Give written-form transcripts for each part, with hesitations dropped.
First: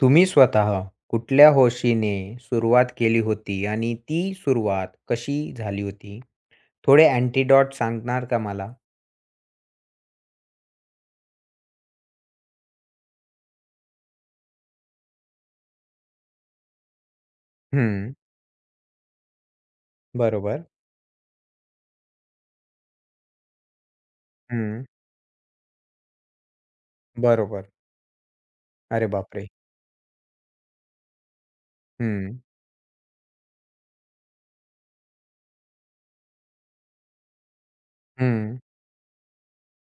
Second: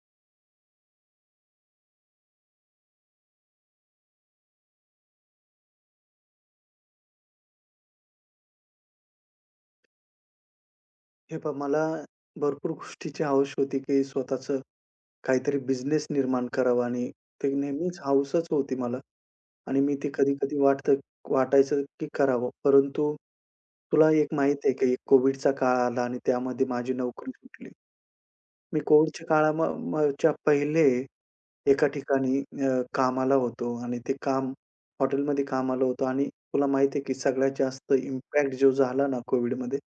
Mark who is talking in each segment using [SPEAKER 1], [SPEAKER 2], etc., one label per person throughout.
[SPEAKER 1] तुम्ही स्वतः कुठल्या हौशीने सुरुवात केली होती आणि ती सुरुवात कशी झाली होती? थोडे अँटिडोट सांगणार का मला?
[SPEAKER 2] हे पहा मला भरपूर गोष्टीची हौस होती, की स्वतःचं काहीतरी बिझनेस निर्माण करावा आणि ते नेहमीच
[SPEAKER 1] हं,
[SPEAKER 2] हौसच होती मला. आणि मी ते कधी-कधी
[SPEAKER 1] बरोबर.
[SPEAKER 2] वाटतं वाटायचं की करावं. परंतु तुला एक माहीत आहे,
[SPEAKER 1] हं,
[SPEAKER 2] की कोव्हिडचा काळ आला आणि त्यामध्ये माझी नोकरी
[SPEAKER 1] बरोबर.
[SPEAKER 2] सुटली. मी
[SPEAKER 1] अरे
[SPEAKER 2] कोविडच्या
[SPEAKER 1] बापरे!
[SPEAKER 2] काळाम म च्या पहिले एका ठिकाणी
[SPEAKER 1] हं,
[SPEAKER 2] कामाला होतो आणि ते काम हॉटेलमध्ये कामाला होतो. आणि तुला माहिती आहे की सगळ्यात जास्त इम्पॅक्ट
[SPEAKER 1] हं.
[SPEAKER 2] जो झाला ना कोविडमध्ये,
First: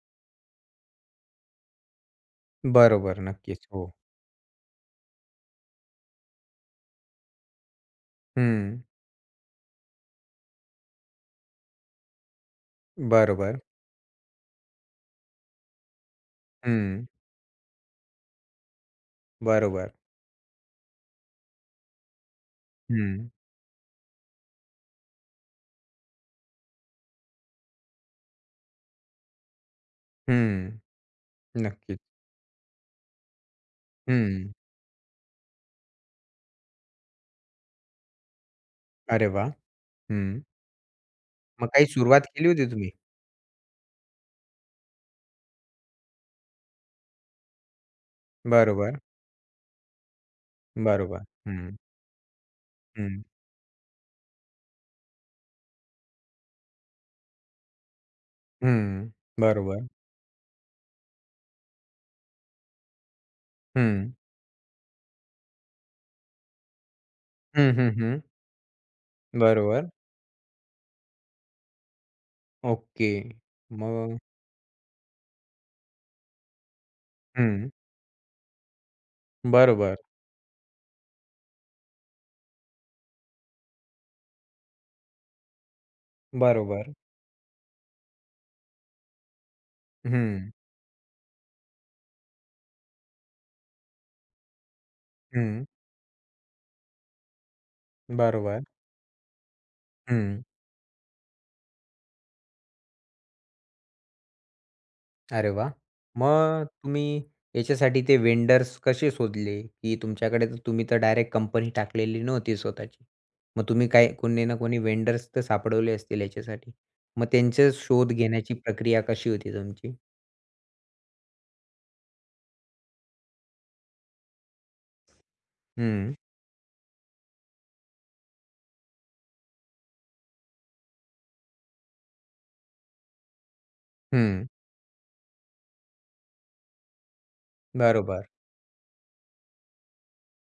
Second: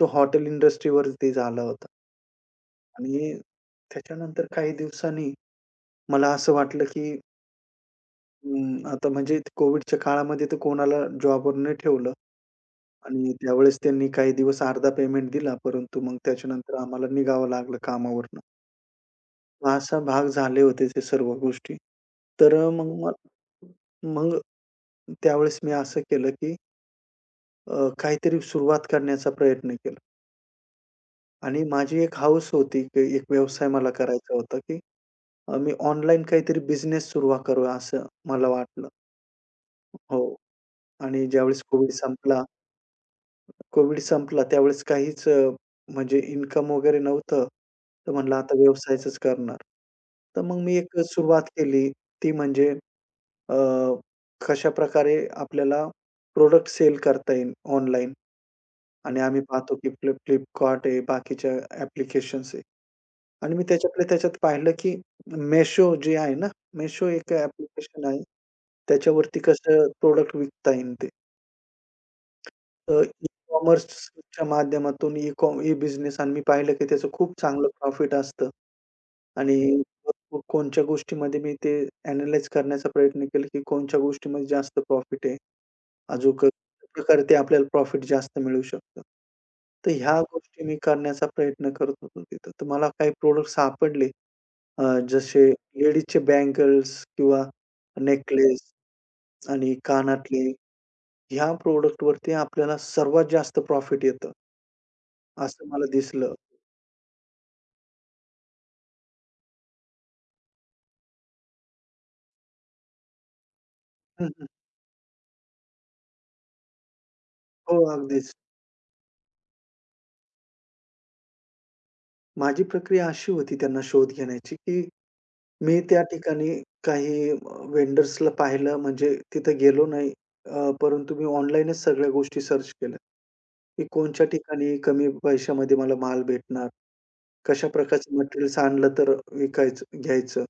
[SPEAKER 2] तो हॉटेल इंडस्ट्रीवरती झाला होता.
[SPEAKER 1] बरोबर.
[SPEAKER 2] आणि
[SPEAKER 1] नक्कीच. हो.
[SPEAKER 2] त्याच्यानंतर काही दिवसांनी मला असं वाटलं की
[SPEAKER 1] हं.
[SPEAKER 2] आता म्हणजे कोविडच्या काळामध्ये तर कोणाला जॉबवर नाही ठेवलं, आणि
[SPEAKER 1] बरोबर.
[SPEAKER 2] त्यावेळेस त्यांनी काही दिवस अर्धा पेमेंट दिला, परंतु मग त्याच्यानंतर आम्हाला
[SPEAKER 1] हं.
[SPEAKER 2] निघावं लागलं कामावरनं.
[SPEAKER 1] बरोबर.
[SPEAKER 2] असा भाग झाले होते ते सर्व गोष्टी. तर मग
[SPEAKER 1] हं,
[SPEAKER 2] मग त्यावेळेस मी असं केलं, की काहीतरी सुरुवात करण्याचा प्रयत्न केला.
[SPEAKER 1] हं.
[SPEAKER 2] आणि
[SPEAKER 1] नक्कीच.
[SPEAKER 2] माझी एक हौस होती, की एक व्यवसाय मला करायचा
[SPEAKER 1] हं.
[SPEAKER 2] होता, की मी ऑनलाईन काहीतरी बिझनेस सुरुवात करूया असं मला वाटलं.
[SPEAKER 1] अरे वाह!
[SPEAKER 2] हो.
[SPEAKER 1] हं.
[SPEAKER 2] आणि ज्यावेळेस
[SPEAKER 1] मग काही
[SPEAKER 2] कोविड
[SPEAKER 1] सुरुवात
[SPEAKER 2] संपला
[SPEAKER 1] केली होती तुम्ही?
[SPEAKER 2] कोविड संपला त्यावेळेस काहीच म्हणजे इन्कम वगैरे नव्हतं. तर म्हणलं आता
[SPEAKER 1] बरोबर.
[SPEAKER 2] व्यवसायाचंच करणार. तर मग मी एक
[SPEAKER 1] बरोबर.
[SPEAKER 2] सुरुवात
[SPEAKER 1] हं,
[SPEAKER 2] केली, ती म्हणजे
[SPEAKER 1] हं,
[SPEAKER 2] अ, कशाप्रकारे आपल्याला प्रॉडक्ट सेल करता येईल ऑनलाईन.
[SPEAKER 1] हं.
[SPEAKER 2] आणि आम्ही पाहतो
[SPEAKER 1] बरोबर.
[SPEAKER 2] की Flipkart आहे, बाकीच्या ॲप्लिकेशन्स आहे. आणि मी
[SPEAKER 1] हं.
[SPEAKER 2] त्याच्यात पाहिलं की Meesho जे आहे ना, Meesho एक
[SPEAKER 1] हं, हं,
[SPEAKER 2] ॲप्लिकेशन
[SPEAKER 1] हं.
[SPEAKER 2] आहे. त्याच्यावरती कसं
[SPEAKER 1] बरोबर.
[SPEAKER 2] प्रॉडक्ट विकता येईल ते. तर
[SPEAKER 1] ओके. मग
[SPEAKER 2] ई-कॉमर्सच्या माध्यमातून ई-बिझनेस, आणि मी पाहिलं की त्याचं खूप चांगलं
[SPEAKER 1] हं.
[SPEAKER 2] प्रॉफिट असतं. आणि
[SPEAKER 1] बरोबर,
[SPEAKER 2] भरपूर कोणत्या गोष्टीमध्ये मी ते ॲनलाईज करण्याचा प्रयत्न केला की कोणत्या गोष्टीमध्ये जास्त प्रॉफिट आहे. अजूक अशा
[SPEAKER 1] बरोबर.
[SPEAKER 2] प्रकारे ते आपल्याला प्रॉफिट जास्त मिळू शकतं. तर ह्या
[SPEAKER 1] हं,
[SPEAKER 2] गोष्टी मी करण्याचा प्रयत्न करत होतो तिथं. तर मला काही प्रॉडक्ट सापडले, अ, जसे
[SPEAKER 1] हं.
[SPEAKER 2] लेडीजचे बँगल्स किंवा नेकलेस
[SPEAKER 1] बरोबर.
[SPEAKER 2] आणि
[SPEAKER 1] हं.
[SPEAKER 2] कानातले. ह्या प्रॉडक्टवरती आपल्याला सर्वात जास्त प्रॉफिट येतं,
[SPEAKER 1] अरे
[SPEAKER 2] असं
[SPEAKER 1] वाह!
[SPEAKER 2] मला दिसलं.
[SPEAKER 1] मग तुम्ही याच्यासाठी ते वेंडर्स कसे शोधले? की तुमच्याकडे तर तुम्ही तर डायरेक्ट कंपनी टाकलेली नव्हती स्वतःची. मग तुम्ही काय
[SPEAKER 2] हं,
[SPEAKER 1] कोणी
[SPEAKER 2] हं.
[SPEAKER 1] ना कोणी वेंडर्स तर सापडवले असतील याच्यासाठी. मग त्यांचे
[SPEAKER 2] हो,
[SPEAKER 1] शोध
[SPEAKER 2] अगदीच.
[SPEAKER 1] घेण्याची प्रक्रिया कशी होती तुमची?
[SPEAKER 2] माझी प्रक्रिया अशी होती त्यांना शोध घेण्याची, की मी त्या
[SPEAKER 1] हं,
[SPEAKER 2] ठिकाणी काही व्हेंडर्सला पाहिलं, म्हणजे तिथे गेलो नाही. परंतु मी ऑनलाईनच सगळ्या गोष्टी सर्च केल्या, की कोणच्या
[SPEAKER 1] हं.
[SPEAKER 2] ठिकाणी कमी पैशामध्ये मला माल भेटणार, कशा प्रकारचं
[SPEAKER 1] बरोबर.
[SPEAKER 2] मटेरियल्स आणलं तर विकायचं घ्यायचं.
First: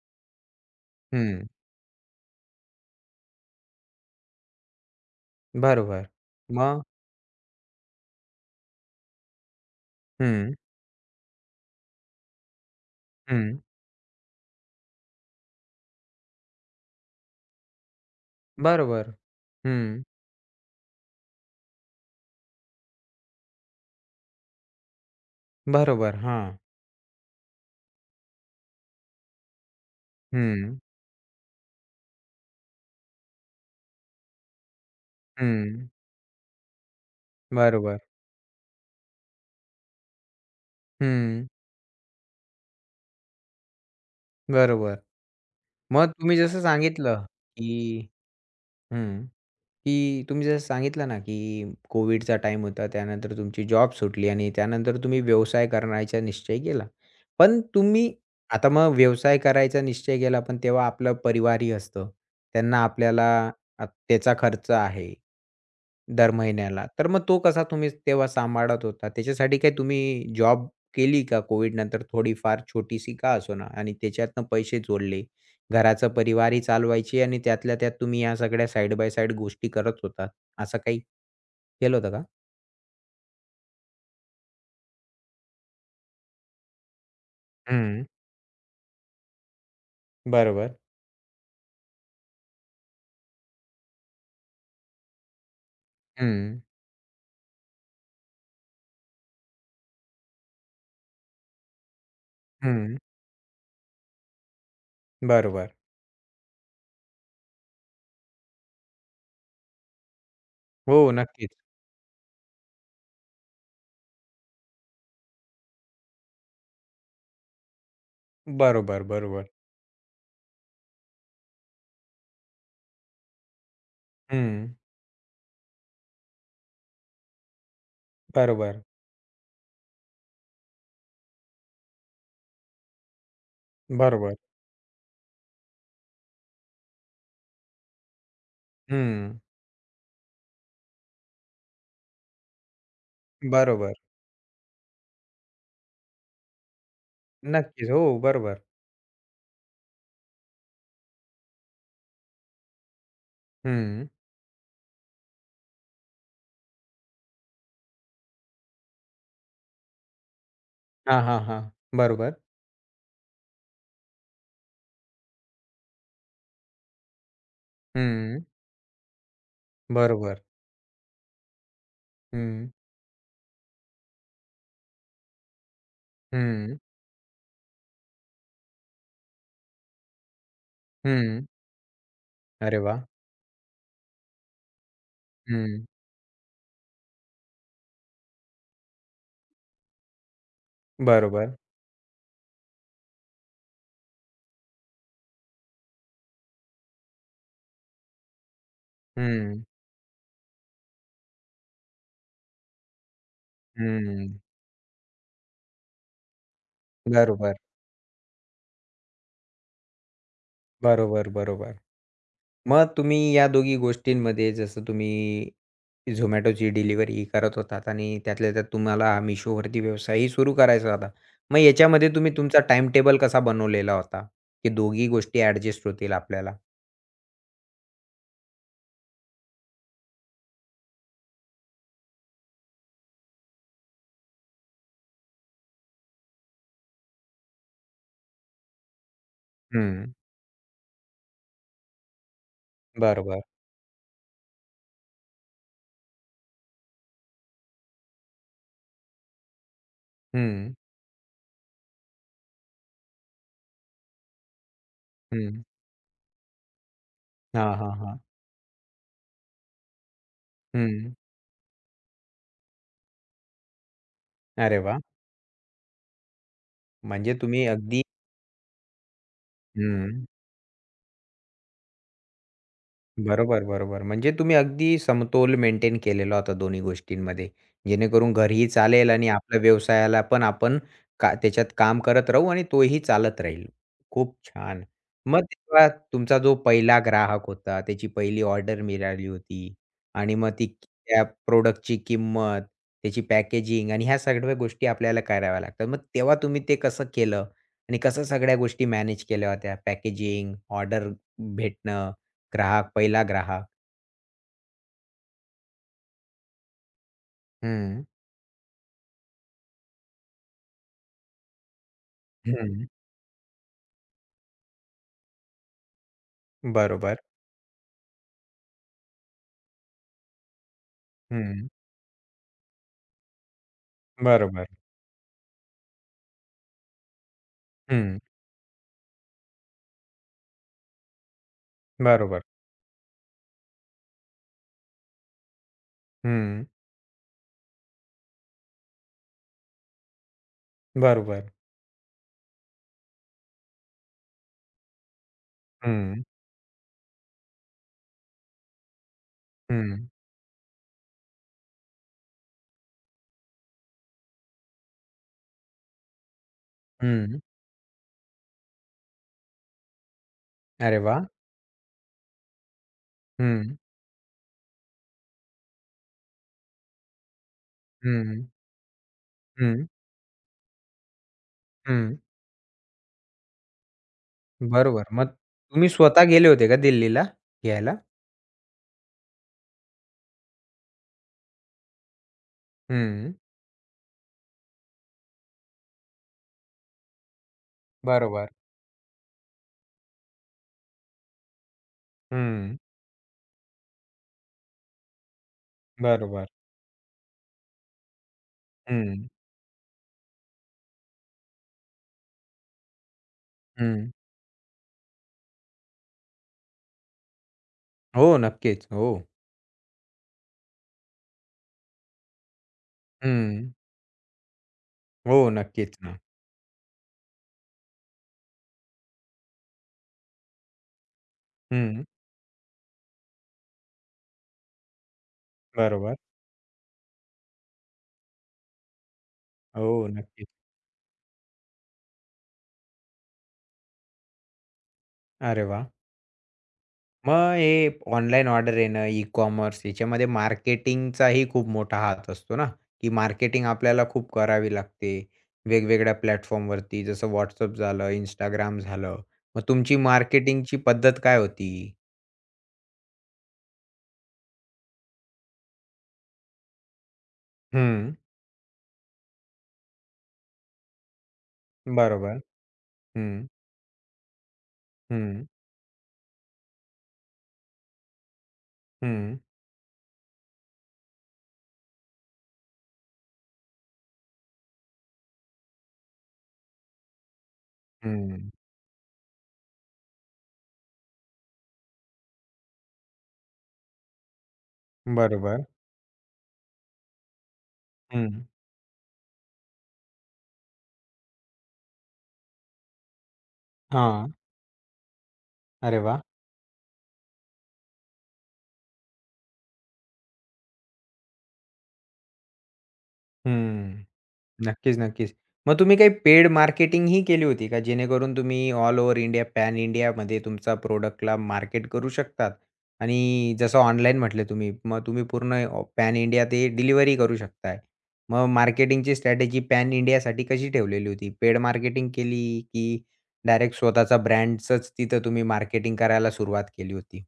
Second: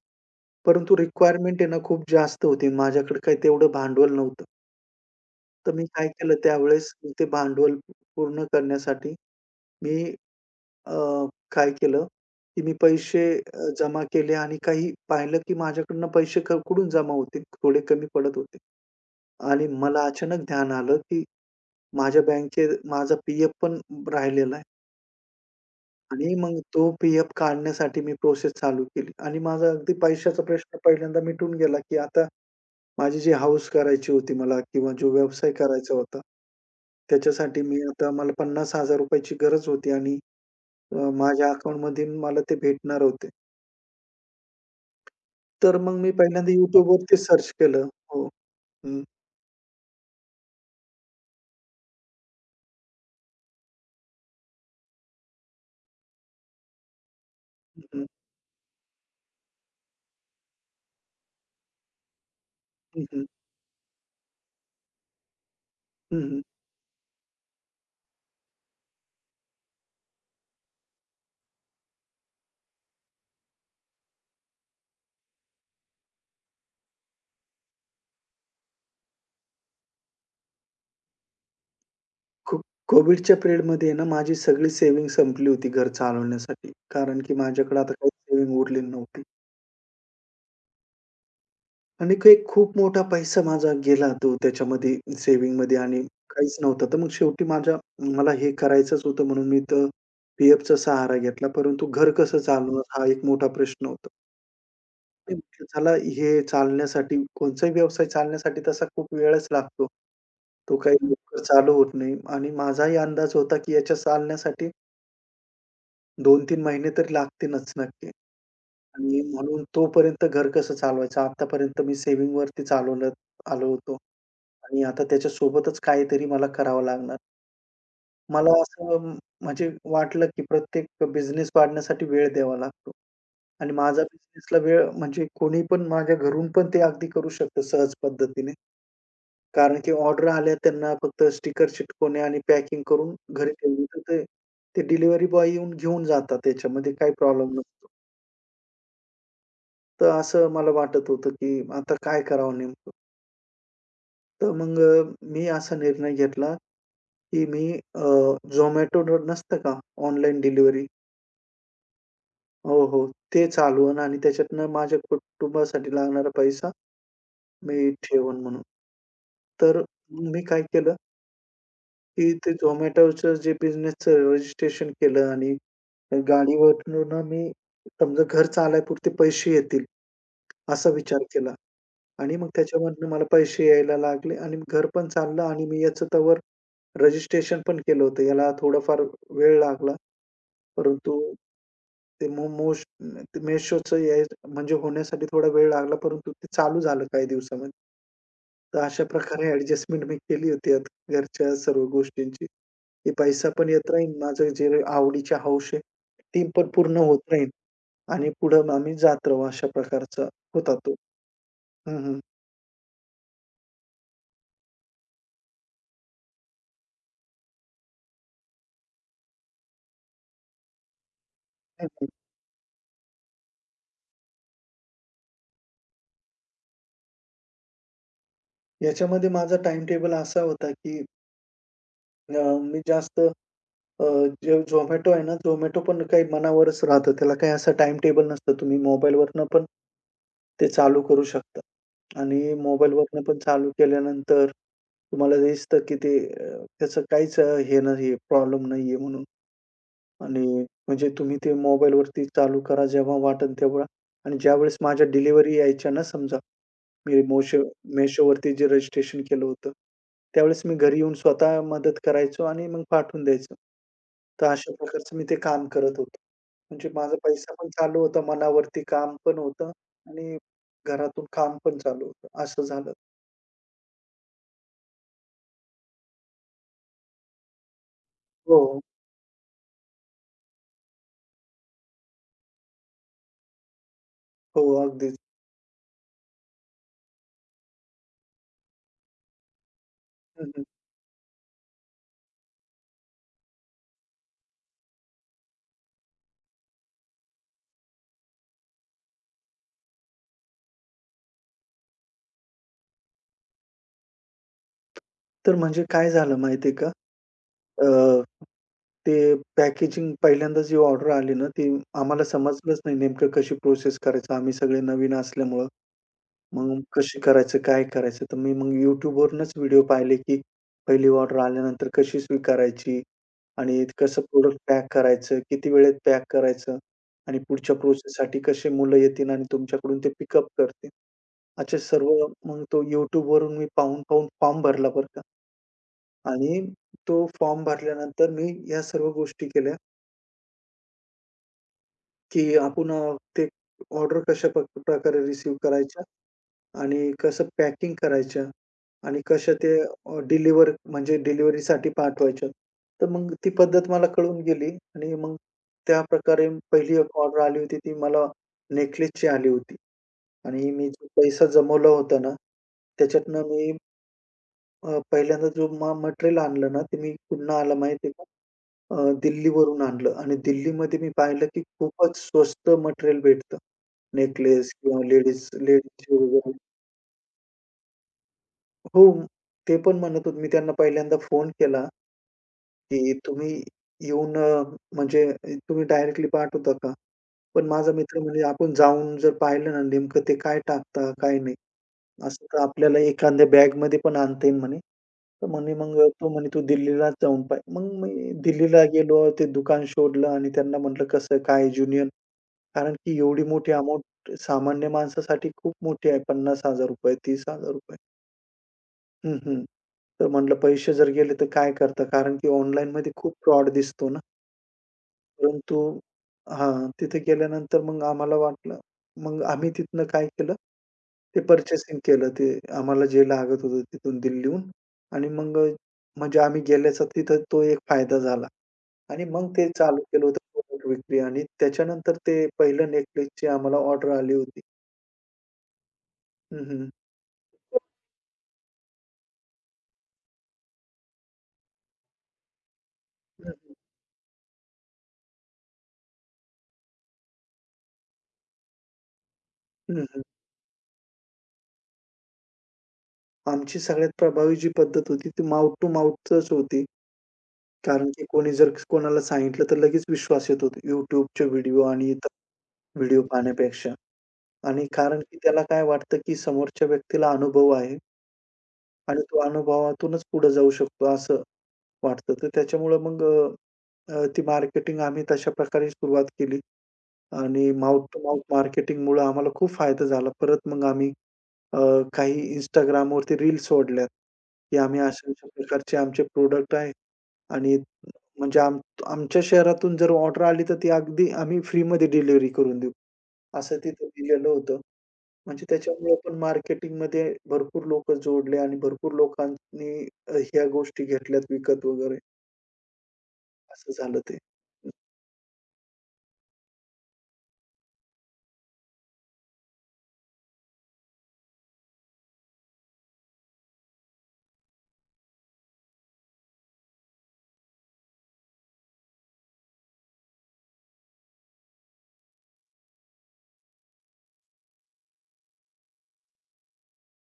[SPEAKER 2] परंतु
[SPEAKER 1] हं.
[SPEAKER 2] रिक्वायरमेंट आहे ना खूप जास्त होती. माझ्याकडे काही तेवढं भांडवल नव्हतं. तर मी
[SPEAKER 1] बरोबर.
[SPEAKER 2] काय केलं
[SPEAKER 1] मग
[SPEAKER 2] त्यावेळेस, मी ते भांडवल पूर्ण करण्यासाठी मी
[SPEAKER 1] हं,
[SPEAKER 2] अ, काय केलं, की मी पैसे
[SPEAKER 1] हं.
[SPEAKER 2] जमा केले आणि काही पाहिलं, की माझ्याकडनं पैसे कुठून जमा होतील, थोडे कमी पडत होते.
[SPEAKER 1] बरोबर.
[SPEAKER 2] आणि
[SPEAKER 1] हं.
[SPEAKER 2] मला अचानक ध्यान आलं, की माझ्या बँकेत माझा पी पण राहिलेला आहे.
[SPEAKER 1] बरोबर,
[SPEAKER 2] आणि
[SPEAKER 1] हां.
[SPEAKER 2] मग तो पी काढण्यासाठी मी प्रोसेस चालू केली, आणि माझा अगदी पैशाचा
[SPEAKER 1] हं,
[SPEAKER 2] प्रश्न पहिल्यांदा मिटून गेला, की आता माझी जी हौस करायची होती मला किंवा जो व्यवसाय
[SPEAKER 1] हं.
[SPEAKER 2] करायचा होता, त्याच्यासाठी मी
[SPEAKER 1] बरोबर.
[SPEAKER 2] आता मला ₹50,000 ची गरज होती, आणि
[SPEAKER 1] हं,
[SPEAKER 2] माझ्या अकाउंटमधून मला ते भेटणार होते.
[SPEAKER 1] बरोबर.
[SPEAKER 2] तर मग
[SPEAKER 1] मग
[SPEAKER 2] मी
[SPEAKER 1] तुम्ही
[SPEAKER 2] पहिल्यांदा
[SPEAKER 1] जसं
[SPEAKER 2] YouTubeवरती
[SPEAKER 1] सांगितलं,
[SPEAKER 2] सर्च
[SPEAKER 1] की
[SPEAKER 2] केलं. हो. हं,
[SPEAKER 1] हं. की तुम्ही जसं सांगितलं ना, की कोविडचा टाईम होता. त्यानंतर तुमची जॉब सुटली आणि त्यानंतर तुम्ही व्यवसाय करण्याचा निश्चय केला. पण
[SPEAKER 2] हं,
[SPEAKER 1] तुम्ही आता मग व्यवसाय करायचा निश्चय केला, पण तेव्हा आपलं परिवारही असतं. त्यांना
[SPEAKER 2] हं, हं,
[SPEAKER 1] आपल्याला त्याचा खर्च आहे,
[SPEAKER 2] हं,
[SPEAKER 1] दर
[SPEAKER 2] हं.
[SPEAKER 1] महिन्याला. तर मग तो कसा तुम्ही तेव्हा सांभाळत होता? त्याच्यासाठी काही तुम्ही जॉब केली का कोविडनंतर थोडीफार छोटीशी का असेना आणि त्याच्यातनं पैसे जोडले? घराचा परिवारही चालवायची आणि त्यातल्या त्यात तुम्ही या सगळ्या साइड बाय साइड गोष्टी करत होतात. असं काही केलं होतं का?
[SPEAKER 2] को कोव्हिडच्या पिरियडमध्ये ना माझी सगळी सेव्हिंग संपली होती घर चालवण्यासाठी. कारण की माझ्याकडे आता
[SPEAKER 1] हं.
[SPEAKER 2] काही सेव्हिंग उरलेली नव्हती.
[SPEAKER 1] बरोबर.
[SPEAKER 2] आणि काही खूप मोठा पैसा माझा गेला तो त्याच्यामध्ये सेव्हिंगमध्ये, आणि काहीच
[SPEAKER 1] हं.
[SPEAKER 2] नव्हतं. तर मग शेवटी मला हे करायचंच होतं म्हणून मी तर पी-एफचा सहारा घेतला. परंतु घर कसं
[SPEAKER 1] हं.
[SPEAKER 2] चालवणार हा एक मोठा प्रश्न होता. नेमकं
[SPEAKER 1] बरोबर.
[SPEAKER 2] त्याला हे कोणचाही व्यवसाय चालण्यासाठी तसा खूप वेळच लागतो. तो काही
[SPEAKER 1] हो,
[SPEAKER 2] लवकर
[SPEAKER 1] नक्कीच.
[SPEAKER 2] चालू होत नाही, आणि माझाही अंदाज होता, की याच्या चालण्यासाठी 2-3 महिने तर लागतीलच नक्की.
[SPEAKER 1] बरोबर,
[SPEAKER 2] आणि
[SPEAKER 1] बरोबर.
[SPEAKER 2] म्हणून तोपर्यंत घर कसं चालवायचं? आतापर्यंत मी सेव्हिंगवरती चालवलं आलो होतो,
[SPEAKER 1] हं.
[SPEAKER 2] आणि आता त्याच्यासोबतच काहीतरी मला करावं लागणार. मला
[SPEAKER 1] बरोबर,
[SPEAKER 2] असं वाटलं, की प्रत्येक बिझनेस वाढण्यासाठी वेळ द्यावा लागतो. आणि माझा
[SPEAKER 1] बरोबर.
[SPEAKER 2] बिझनेसला वेळ म्हणजे कोणी पण माझ्या घरून पण ते अगदी करू शकतं सहज पद्धतीने.
[SPEAKER 1] हं.
[SPEAKER 2] कारण की ऑर्डर आल्या त्यांना फक्त स्टिकर चिटकवणे आणि पॅकिंग करून घरी ठेवली,
[SPEAKER 1] बरोबर.
[SPEAKER 2] तर ते ते डिलिव्हरी बॉय येऊन घेऊन जातात, त्याच्यामध्ये काही प्रॉब्लेम नसतो.
[SPEAKER 1] नक्कीच. हो, बरोबर.
[SPEAKER 2] तर असं मला वाटत होतं, की आता काय करावं नेमकं?
[SPEAKER 1] हं.
[SPEAKER 2] तर मग मी असा निर्णय घेतला, की अ, नसतं का ऑनलाईन डिलिव्हरी?
[SPEAKER 1] हां, हां, हां. बरोबर.
[SPEAKER 2] हो, हो. ते चालवून, आणि त्याच्यातनं माझ्या कुटुंबासाठी लागणारा पैसा मी ठेवेन
[SPEAKER 1] हं.
[SPEAKER 2] म्हणून. तर
[SPEAKER 1] बरोबर.
[SPEAKER 2] मी काय केलं, की ते
[SPEAKER 1] हं.
[SPEAKER 2] Zomatoचं जे बिझनेसचं रजिस्ट्रेशन केलं, आणि
[SPEAKER 1] हं.
[SPEAKER 2] गाडीवरून मी समजा घर चालायपुरते पैसे येतील, असा विचार
[SPEAKER 1] हं.
[SPEAKER 2] केला. आणि मग
[SPEAKER 1] अरे वाह!
[SPEAKER 2] त्याच्यामधनं मला पैसे यायला लागले, आणि घर पण चाललं, आणि मी
[SPEAKER 1] हं.
[SPEAKER 2] याचं तोवर रजिस्ट्रेशन पण केलं होतं. याला थोडाफार वेळ लागला, परंतु
[SPEAKER 1] बरोबर.
[SPEAKER 2] ते मो मोश ते Meeshoचं म्हणजे होण्यासाठी थोडा वेळ लागला, परंतु ते चालू झालं काही दिवसामध्ये. तर अशा प्रकारे
[SPEAKER 1] हं.
[SPEAKER 2] ॲडजस्टमेंट मी केली होती आत घरच्या सर्व गोष्टींची, की पैसा पण येत राहील,
[SPEAKER 1] हं.
[SPEAKER 2] माझं जे आवडीचे हौस आहे, ती पण पूर्ण होत राहील,
[SPEAKER 1] बरोबर,
[SPEAKER 2] आणि पुढं आम्ही जात राहू, अशा प्रकारचा होता तो.
[SPEAKER 1] बरोबर, बरोबर.
[SPEAKER 2] हं, हं.
[SPEAKER 1] मग तुम्ही या दोघी गोष्टींमध्ये जसं तुम्ही Zomatoची डिलिव्हरी करत होतात आणि त्यातल्या त्यात तुम्हाला हा Mishoवरती व्यवसायही सुरू करायचा होता. मग
[SPEAKER 2] हं, हं.
[SPEAKER 1] याच्यामध्ये तुम्ही तुमचा टाईम टेबल कसा बनवलेला होता, की दोघी गोष्टी ॲडजस्ट होतील आपल्याला?
[SPEAKER 2] याच्यामध्ये माझा टाईम टेबल असा होता, की अ, मी जास्त अ, जे Zomato आहे ना, Zomato पण काही मनावरच राहतं. त्याला काही असा टाईम टेबल नसतं. तुम्ही मोबाईलवरनं पण
[SPEAKER 1] हं,
[SPEAKER 2] ते चालू करू शकता, आणि मोबाईलवरनं पण
[SPEAKER 1] बरोबर.
[SPEAKER 2] चालू केल्यानंतर तुम्हाला दिसतं, की ते अ, त्याचं काहीच अ, हे नाहीये, प्रॉब्लेम नाहीये म्हणून. आणि
[SPEAKER 1] हं,
[SPEAKER 2] म्हणजे तुम्ही ते मोबाईलवरती चालू करा जेव्हा वाटेल तेव्हा. आणि ज्यावेळेस माझ्या डिलिव्हरी
[SPEAKER 1] हं.
[SPEAKER 2] यायच्या ना समजा, मी Mosh
[SPEAKER 1] हां, हां, हां.
[SPEAKER 2] Meshoवरती जे रजिस्ट्रेशन केलं होतं, त्यावेळेस मी घरी
[SPEAKER 1] हं.
[SPEAKER 2] येऊन स्वतः मदत करायचो आणि मग पाठवून द्यायचो. तर अशा
[SPEAKER 1] अरे वाह!
[SPEAKER 2] प्रकारचं मी ते काम करत होतो. म्हणजे माझा
[SPEAKER 1] म्हणजे
[SPEAKER 2] पैसा
[SPEAKER 1] तुम्ही
[SPEAKER 2] पण चालू
[SPEAKER 1] अगदी
[SPEAKER 2] होता, मनावरती काम पण होतं,
[SPEAKER 1] हं.
[SPEAKER 2] आणि घरातून काम पण चालू होतं, असं झालं.
[SPEAKER 1] बरोबर, बरोबर. म्हणजे तुम्ही अगदी समतोल मेंटेन केलेला होता दोन्ही गोष्टींमध्ये. जेणेकरून घरही
[SPEAKER 2] हो,
[SPEAKER 1] चालेल आणि आपल्या व्यवसायाला पण आपण का त्याच्यात काम करत राहू आणि तोही चालत राहील. खूप
[SPEAKER 2] हो.
[SPEAKER 1] छान.
[SPEAKER 2] अगदीच.
[SPEAKER 1] मग तेव्हा तुमचा जो पहिला ग्राहक होता, त्याची पहिली ऑर्डर मिळाली होती आणि
[SPEAKER 2] हं,
[SPEAKER 1] मग
[SPEAKER 2] हं.
[SPEAKER 1] ती त्या प्रॉडक्टची किंमत, त्याची पॅकेजिंग आणि ह्या सगळ्या गोष्टी आपल्याला कराव्या लागतात. मग तेव्हा तुम्ही ते कसं केलं आणि कसं सगळ्या गोष्टी मॅनेज केल्या होत्या? पॅकेजिंग, ऑर्डर भेटणं ग्राहक, पहिला ग्राहक.
[SPEAKER 2] तर म्हणजे काय झालं माहिती आहे का?
[SPEAKER 1] हं.
[SPEAKER 2] अ, ते पॅकेजिंग पहिल्यांदा जी ऑर्डर आली ना, ती आम्हाला समजलंच
[SPEAKER 1] हं.
[SPEAKER 2] नाही नेमकं कशी प्रोसेस करायचं. आम्ही सगळे नवीन असल्यामुळं. मग
[SPEAKER 1] बरोबर.
[SPEAKER 2] कशी करायचं, काय करायचं? तर मी मग YouTubeवरूनच व्हिडिओ पाहिले, की पहिली ऑर्डर
[SPEAKER 1] हं.
[SPEAKER 2] आल्यानंतर कशी स्वीकारायची, आणि कसं प्रोडक्ट
[SPEAKER 1] बरोबर.
[SPEAKER 2] पॅक करायचं, किती वेळेत पॅक करायचं, आणि पुढच्या
[SPEAKER 1] हं.
[SPEAKER 2] प्रोसेससाठी कसे मुलं येतील आणि तुमच्याकडून ते पिकअप करतील. असे सर्व.
[SPEAKER 1] बरोबर.
[SPEAKER 2] मग तो YouTubeवरून मी पाहून-पाहून फॉर्म भरला बरं का. आणि
[SPEAKER 1] हं.
[SPEAKER 2] तो फॉर्म भरल्यानंतर मी या सर्व गोष्टी केल्या,
[SPEAKER 1] बरोबर.
[SPEAKER 2] की आपण अ, ते ऑर्डर कशा प प्रकारे रिसीव्ह करायची,
[SPEAKER 1] हं.
[SPEAKER 2] आणि कसं पॅकिंग करायच्या, आणि कशा ते
[SPEAKER 1] हं.
[SPEAKER 2] अ, डिलिव्हर म्हणजे डिलिव्हरीसाठी पाठवायच्या. तर मग ती पद्धत मला कळून गेली. आणि मग त्याप्रकारे पहिली एक
[SPEAKER 1] हं.
[SPEAKER 2] ऑर्डर आली होती ती मला, नेकलेसची आली होती. आणि मी
[SPEAKER 1] अरे
[SPEAKER 2] जो
[SPEAKER 1] वाह!
[SPEAKER 2] पैसा जमवला होता ना, त्याच्यातनं मी
[SPEAKER 1] हं.
[SPEAKER 2] पहिल्यांदा जो मटेरियल आणलं ना, ते मी कुठनं आलं माहिती आहे का?
[SPEAKER 1] हं.
[SPEAKER 2] दिल्लीवरून
[SPEAKER 1] हं.
[SPEAKER 2] आणलं, आणि दिल्लीमध्ये मी पाहिलं की
[SPEAKER 1] हं.
[SPEAKER 2] खूपच स्वस्त मटेरियल भेटतं. नेकलेस किंवा
[SPEAKER 1] बरोबर. मग तुम्ही स्वतः गेले
[SPEAKER 2] लेडीजचे.
[SPEAKER 1] होते का दिल्लीला घ्यायला?
[SPEAKER 2] हो, ते पण म्हणत होते. मी त्यांना पहिल्यांदा फोन केला, की
[SPEAKER 1] हं.
[SPEAKER 2] तुम्ही येऊन म्हणजे तुम्ही डायरेक्टली पाठवता का? पण माझा मित्र म्हणजे
[SPEAKER 1] बरोबर.
[SPEAKER 2] आपण जाऊन जर पाहिलं ना, नेमकं ते काय टाकता, काय नाही. असं तर
[SPEAKER 1] हं.
[SPEAKER 2] आपल्याला एखाद्या बॅगमध्ये पण आणता येईल म्हणे. तर म्हणे मग तो
[SPEAKER 1] बरोबर.
[SPEAKER 2] म्हणे तू दिल्लीलाच जाऊन पाह. मग मी दिल्लीला
[SPEAKER 1] हं.
[SPEAKER 2] गेलो, ते दुकान शोधलं आणि त्यांना म्हटलं कसं काय ज्युनियर, कारण की एवढी मोठी
[SPEAKER 1] हं.
[SPEAKER 2] अमाउंट सामान्य माणसासाठी खूप मोठी आहे, ₹50,000 ₹30,000.
[SPEAKER 1] हो, नक्कीच. हो.
[SPEAKER 2] हं, हं. तर म्हटलं पैसे जर गेले तर काय करता? कारण की ऑनलाईनमध्ये खूप फ्रॉड
[SPEAKER 1] हं.
[SPEAKER 2] दिसतो ना.
[SPEAKER 1] हो,
[SPEAKER 2] परंतु
[SPEAKER 1] नक्कीच ना.
[SPEAKER 2] हां, तिथे गेल्यानंतर मग आम्हाला वाटलं. मग आम्ही तिथनं काय केलं, ते पर्चेसिंग
[SPEAKER 1] हं.
[SPEAKER 2] केलं. ते आम्हाला जे लागत होतं तिथून दिल्लीहून, आणि मग
[SPEAKER 1] बरोबर.
[SPEAKER 2] म्हणजे आम्ही गेल्याचा तिथं तो एक फायदा झाला. आणि मग ते चालू
[SPEAKER 1] हो,
[SPEAKER 2] केलं होतं
[SPEAKER 1] नक्कीच.
[SPEAKER 2] प्रोडक्ट विक्री, आणि त्याच्यानंतर ते पहिलं Netflixची आम्हाला ऑर्डर आली होती.
[SPEAKER 1] अरे वाह!
[SPEAKER 2] हं, हं.
[SPEAKER 1] मग हे ऑनलाईन ऑर्डर येणं, ई-कॉमर्स याच्यामध्ये मार्केटिंगचाही खूप मोठा हात असतो ना, की
[SPEAKER 2] हं,
[SPEAKER 1] मार्केटिंग
[SPEAKER 2] हं.
[SPEAKER 1] आपल्याला खूप करावी लागते. वेगवेगळ्या प्लॅटफॉर्मवरती जसं WhatsApp झालं, Instagram झालं. मग तुमची
[SPEAKER 2] हं, हं.
[SPEAKER 1] मार्केटिंगची पद्धत काय होती?
[SPEAKER 2] आमची सगळ्यात प्रभावी जी पद्धत होती ती माउथ टू माउथच होती. कारण
[SPEAKER 1] हं,
[SPEAKER 2] की कोणी जर कोणाला सांगितलं तर लगेच विश्वास येतो YouTubeचे व्हिडिओ आणि इतर
[SPEAKER 1] बरोबर.
[SPEAKER 2] व्हिडिओ
[SPEAKER 1] हं,
[SPEAKER 2] पाहण्यापेक्षा. आणि कारण की
[SPEAKER 1] हं,
[SPEAKER 2] त्याला काय वाटतं की समोरच्या व्यक्तीला अनुभव आहे, आणि
[SPEAKER 1] हं,
[SPEAKER 2] तो अनुभवातूनच पुढे जाऊ शकतो असं वाटतं. तर त्याच्यामुळं मग ती मार्केटिंग आम्ही तशा प्रकारे सुरुवात केली, आणि माउथ टू माउथ
[SPEAKER 1] हं.
[SPEAKER 2] मार्केटिंगमुळं आम्हाला खूप फायदा झाला. परत मग आम्ही अ, काही Instagramवरती रील्स सोडल्यात, की आम्ही अशा-अशा
[SPEAKER 1] बरोबर.
[SPEAKER 2] प्रकारचे आमचे प्रॉडक्ट आहेत. आणि
[SPEAKER 1] हं.
[SPEAKER 2] म्हणजे आमच्या शहरातून जर ऑर्डर आली, तर ती अगदी आम्ही फ्रीमध्ये डिलिव्हरी करून देऊ, असं तिथं
[SPEAKER 1] हां.
[SPEAKER 2] दिलेलं होतं. म्हणजे
[SPEAKER 1] अरे
[SPEAKER 2] त्याच्यामुळे
[SPEAKER 1] वाह!
[SPEAKER 2] पण मार्केटिंगमध्ये भरपूर लोकं जोडले आणि भरपूर लोकांनी ह्या गोष्टी घेतल्यात विकत वगैरे, असं
[SPEAKER 1] हं.
[SPEAKER 2] झालं ते.
[SPEAKER 1] नक्कीच, नक्कीच. मग तुम्ही काही पेड मार्केटिंगही केली होती का? जेणेकरून तुम्ही ऑल ओव्हर इंडिया, पॅन इंडियामध्ये तुमचा प्रॉडक्टला मार्केट करू शकतात आणि जसं ऑनलाईन म्हटले तुम्ही, मग तुम्ही पूर्ण पॅन इंडिया ते डिलिव्हरी करू शकताय. मग मार्केटिंगची स्ट्रॅटेजी पॅन इंडियासाठी कशी ठेवलेली होती? पेड मार्केटिंग केली की डायरेक्ट स्वतःचा ब्रँडचंच तिथं तुम्ही मार्केटिंग करायला सुरुवात केली होती?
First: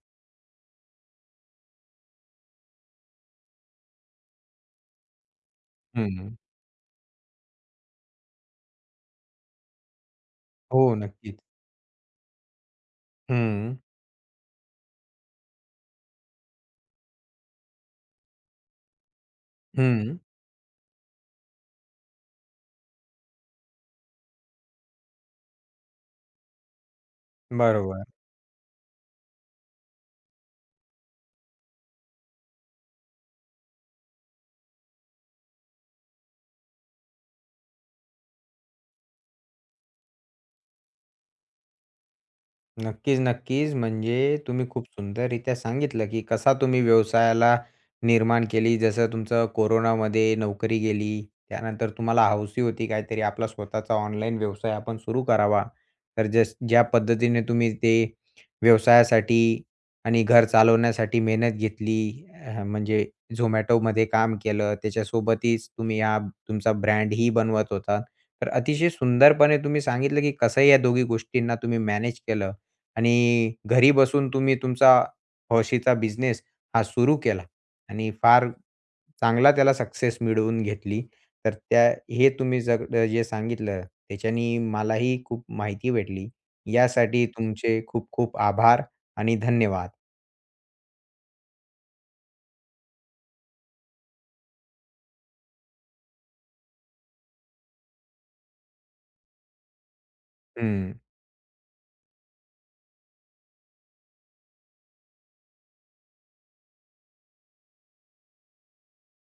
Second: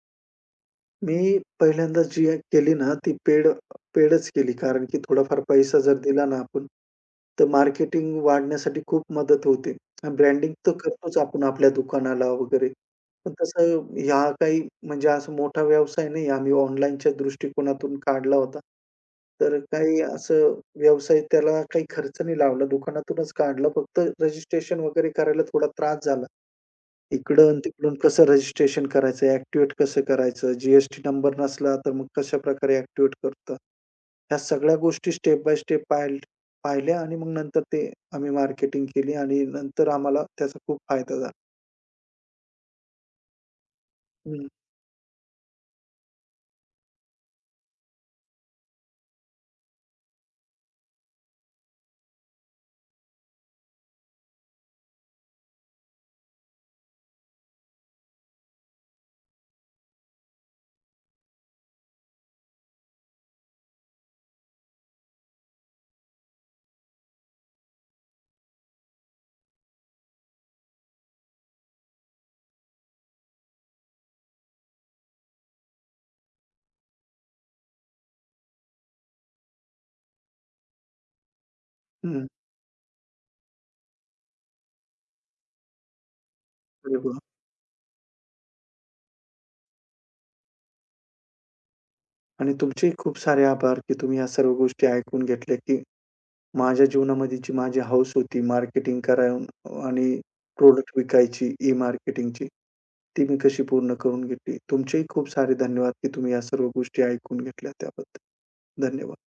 [SPEAKER 2] मी पहिल्यांदा जी केली ना, ती पेडच केली. कारण की थोडाफार पैसा जर दिला ना
[SPEAKER 1] हं.
[SPEAKER 2] आपण, तर मार्केटिंग वाढण्यासाठी खूप मदत होते. ब्रँडिंग तर
[SPEAKER 1] हो,
[SPEAKER 2] करतोच
[SPEAKER 1] नक्कीच.
[SPEAKER 2] आपण आपल्या दुकानाला वगैरे. पण
[SPEAKER 1] हं,
[SPEAKER 2] तसं ह्या काही म्हणजे असा मोठा व्यवसाय नाही आम्ही ऑनलाईनच्या दृष्टिकोनातून काढला होता. तर काही
[SPEAKER 1] हं.
[SPEAKER 2] असं व्यवसाय त्याला काही खर्च नाही लावला. दुकानातूनच काढला. फक्त रजिस्ट्रेशन वगैरे करायला थोडा त्रास झाला. इकडं आणि तिकडून
[SPEAKER 1] बरोबर.
[SPEAKER 2] कसं रजिस्ट्रेशन करायचं, ॲक्टिव्हेट कसं करायचं, जी-एस-टी नंबर नसला तर मग कशाप्रकारे ॲक्टिव्हेट करतं. ह्या सगळ्या गोष्टी स्टेप बाय स्टेप पाहिल्या, आणि मग नंतर ते आम्ही मार्केटिंग केली, आणि नंतर आम्हाला त्याचा खूप फायदा झाला.
[SPEAKER 1] नक्कीच, नक्कीच. म्हणजे
[SPEAKER 2] हं,
[SPEAKER 1] तुम्ही खूप सुंदररीत्या सांगितलं, की कसा तुम्ही व्यवसायाला निर्माण केली. जसं तुमचं कोरोनामध्ये नोकरी गेली. त्यानंतर तुम्हाला हौस होती काहीतरी आपला स्वतःचा ऑनलाईन व्यवसाय आपण सुरू करावा. तर जस ज्या पद्धतीने तुम्ही ते व्यवसायासाठी आणि घर चालवण्यासाठी मेहनत घेतली. म्हणजे झोमॅटोमध्ये काम केलं. त्याच्यासोबतच तुम्ही हा तुमचा ब्रँडही बनवत होता. तर अतिशय सुंदरपणे तुम्ही सांगितलं, की कसं या दोघी गोष्टींना तुम्ही मॅनेज केलं. आणि घरी बसून तुम्ही तुमचा हौशीचा बिझनेस हा सुरू केला आणि फार चांगला त्याला सक्सेस मिळवून घेतली. तर त्या
[SPEAKER 2] हं.
[SPEAKER 1] हे तुम्ही सगळं जे सांगितलं त्याच्यानी मलाही खूप माहिती भेटली.
[SPEAKER 2] अरे वाह!
[SPEAKER 1] यासाठी तुमचे खूप खूप आभार आणि धन्यवाद.
[SPEAKER 2] आणि तुमचेही खूप सारे आभार, की तुम्ही ह्या सर्व गोष्टी ऐकून घेतल्या, की माझ्या जीवनामध्ये जी माझी हौस होती मार्केटिंग करावून आणि प्रॉडक्ट
[SPEAKER 1] हं.
[SPEAKER 2] विकायची, ई मार्केटिंगची, ती मी कशी पूर्ण करून घेतली. तुमचेही खूप सारे धन्यवाद, की तुम्ही या सर्व गोष्टी ऐकून घेतल्या त्याबद्दल. धन्यवाद.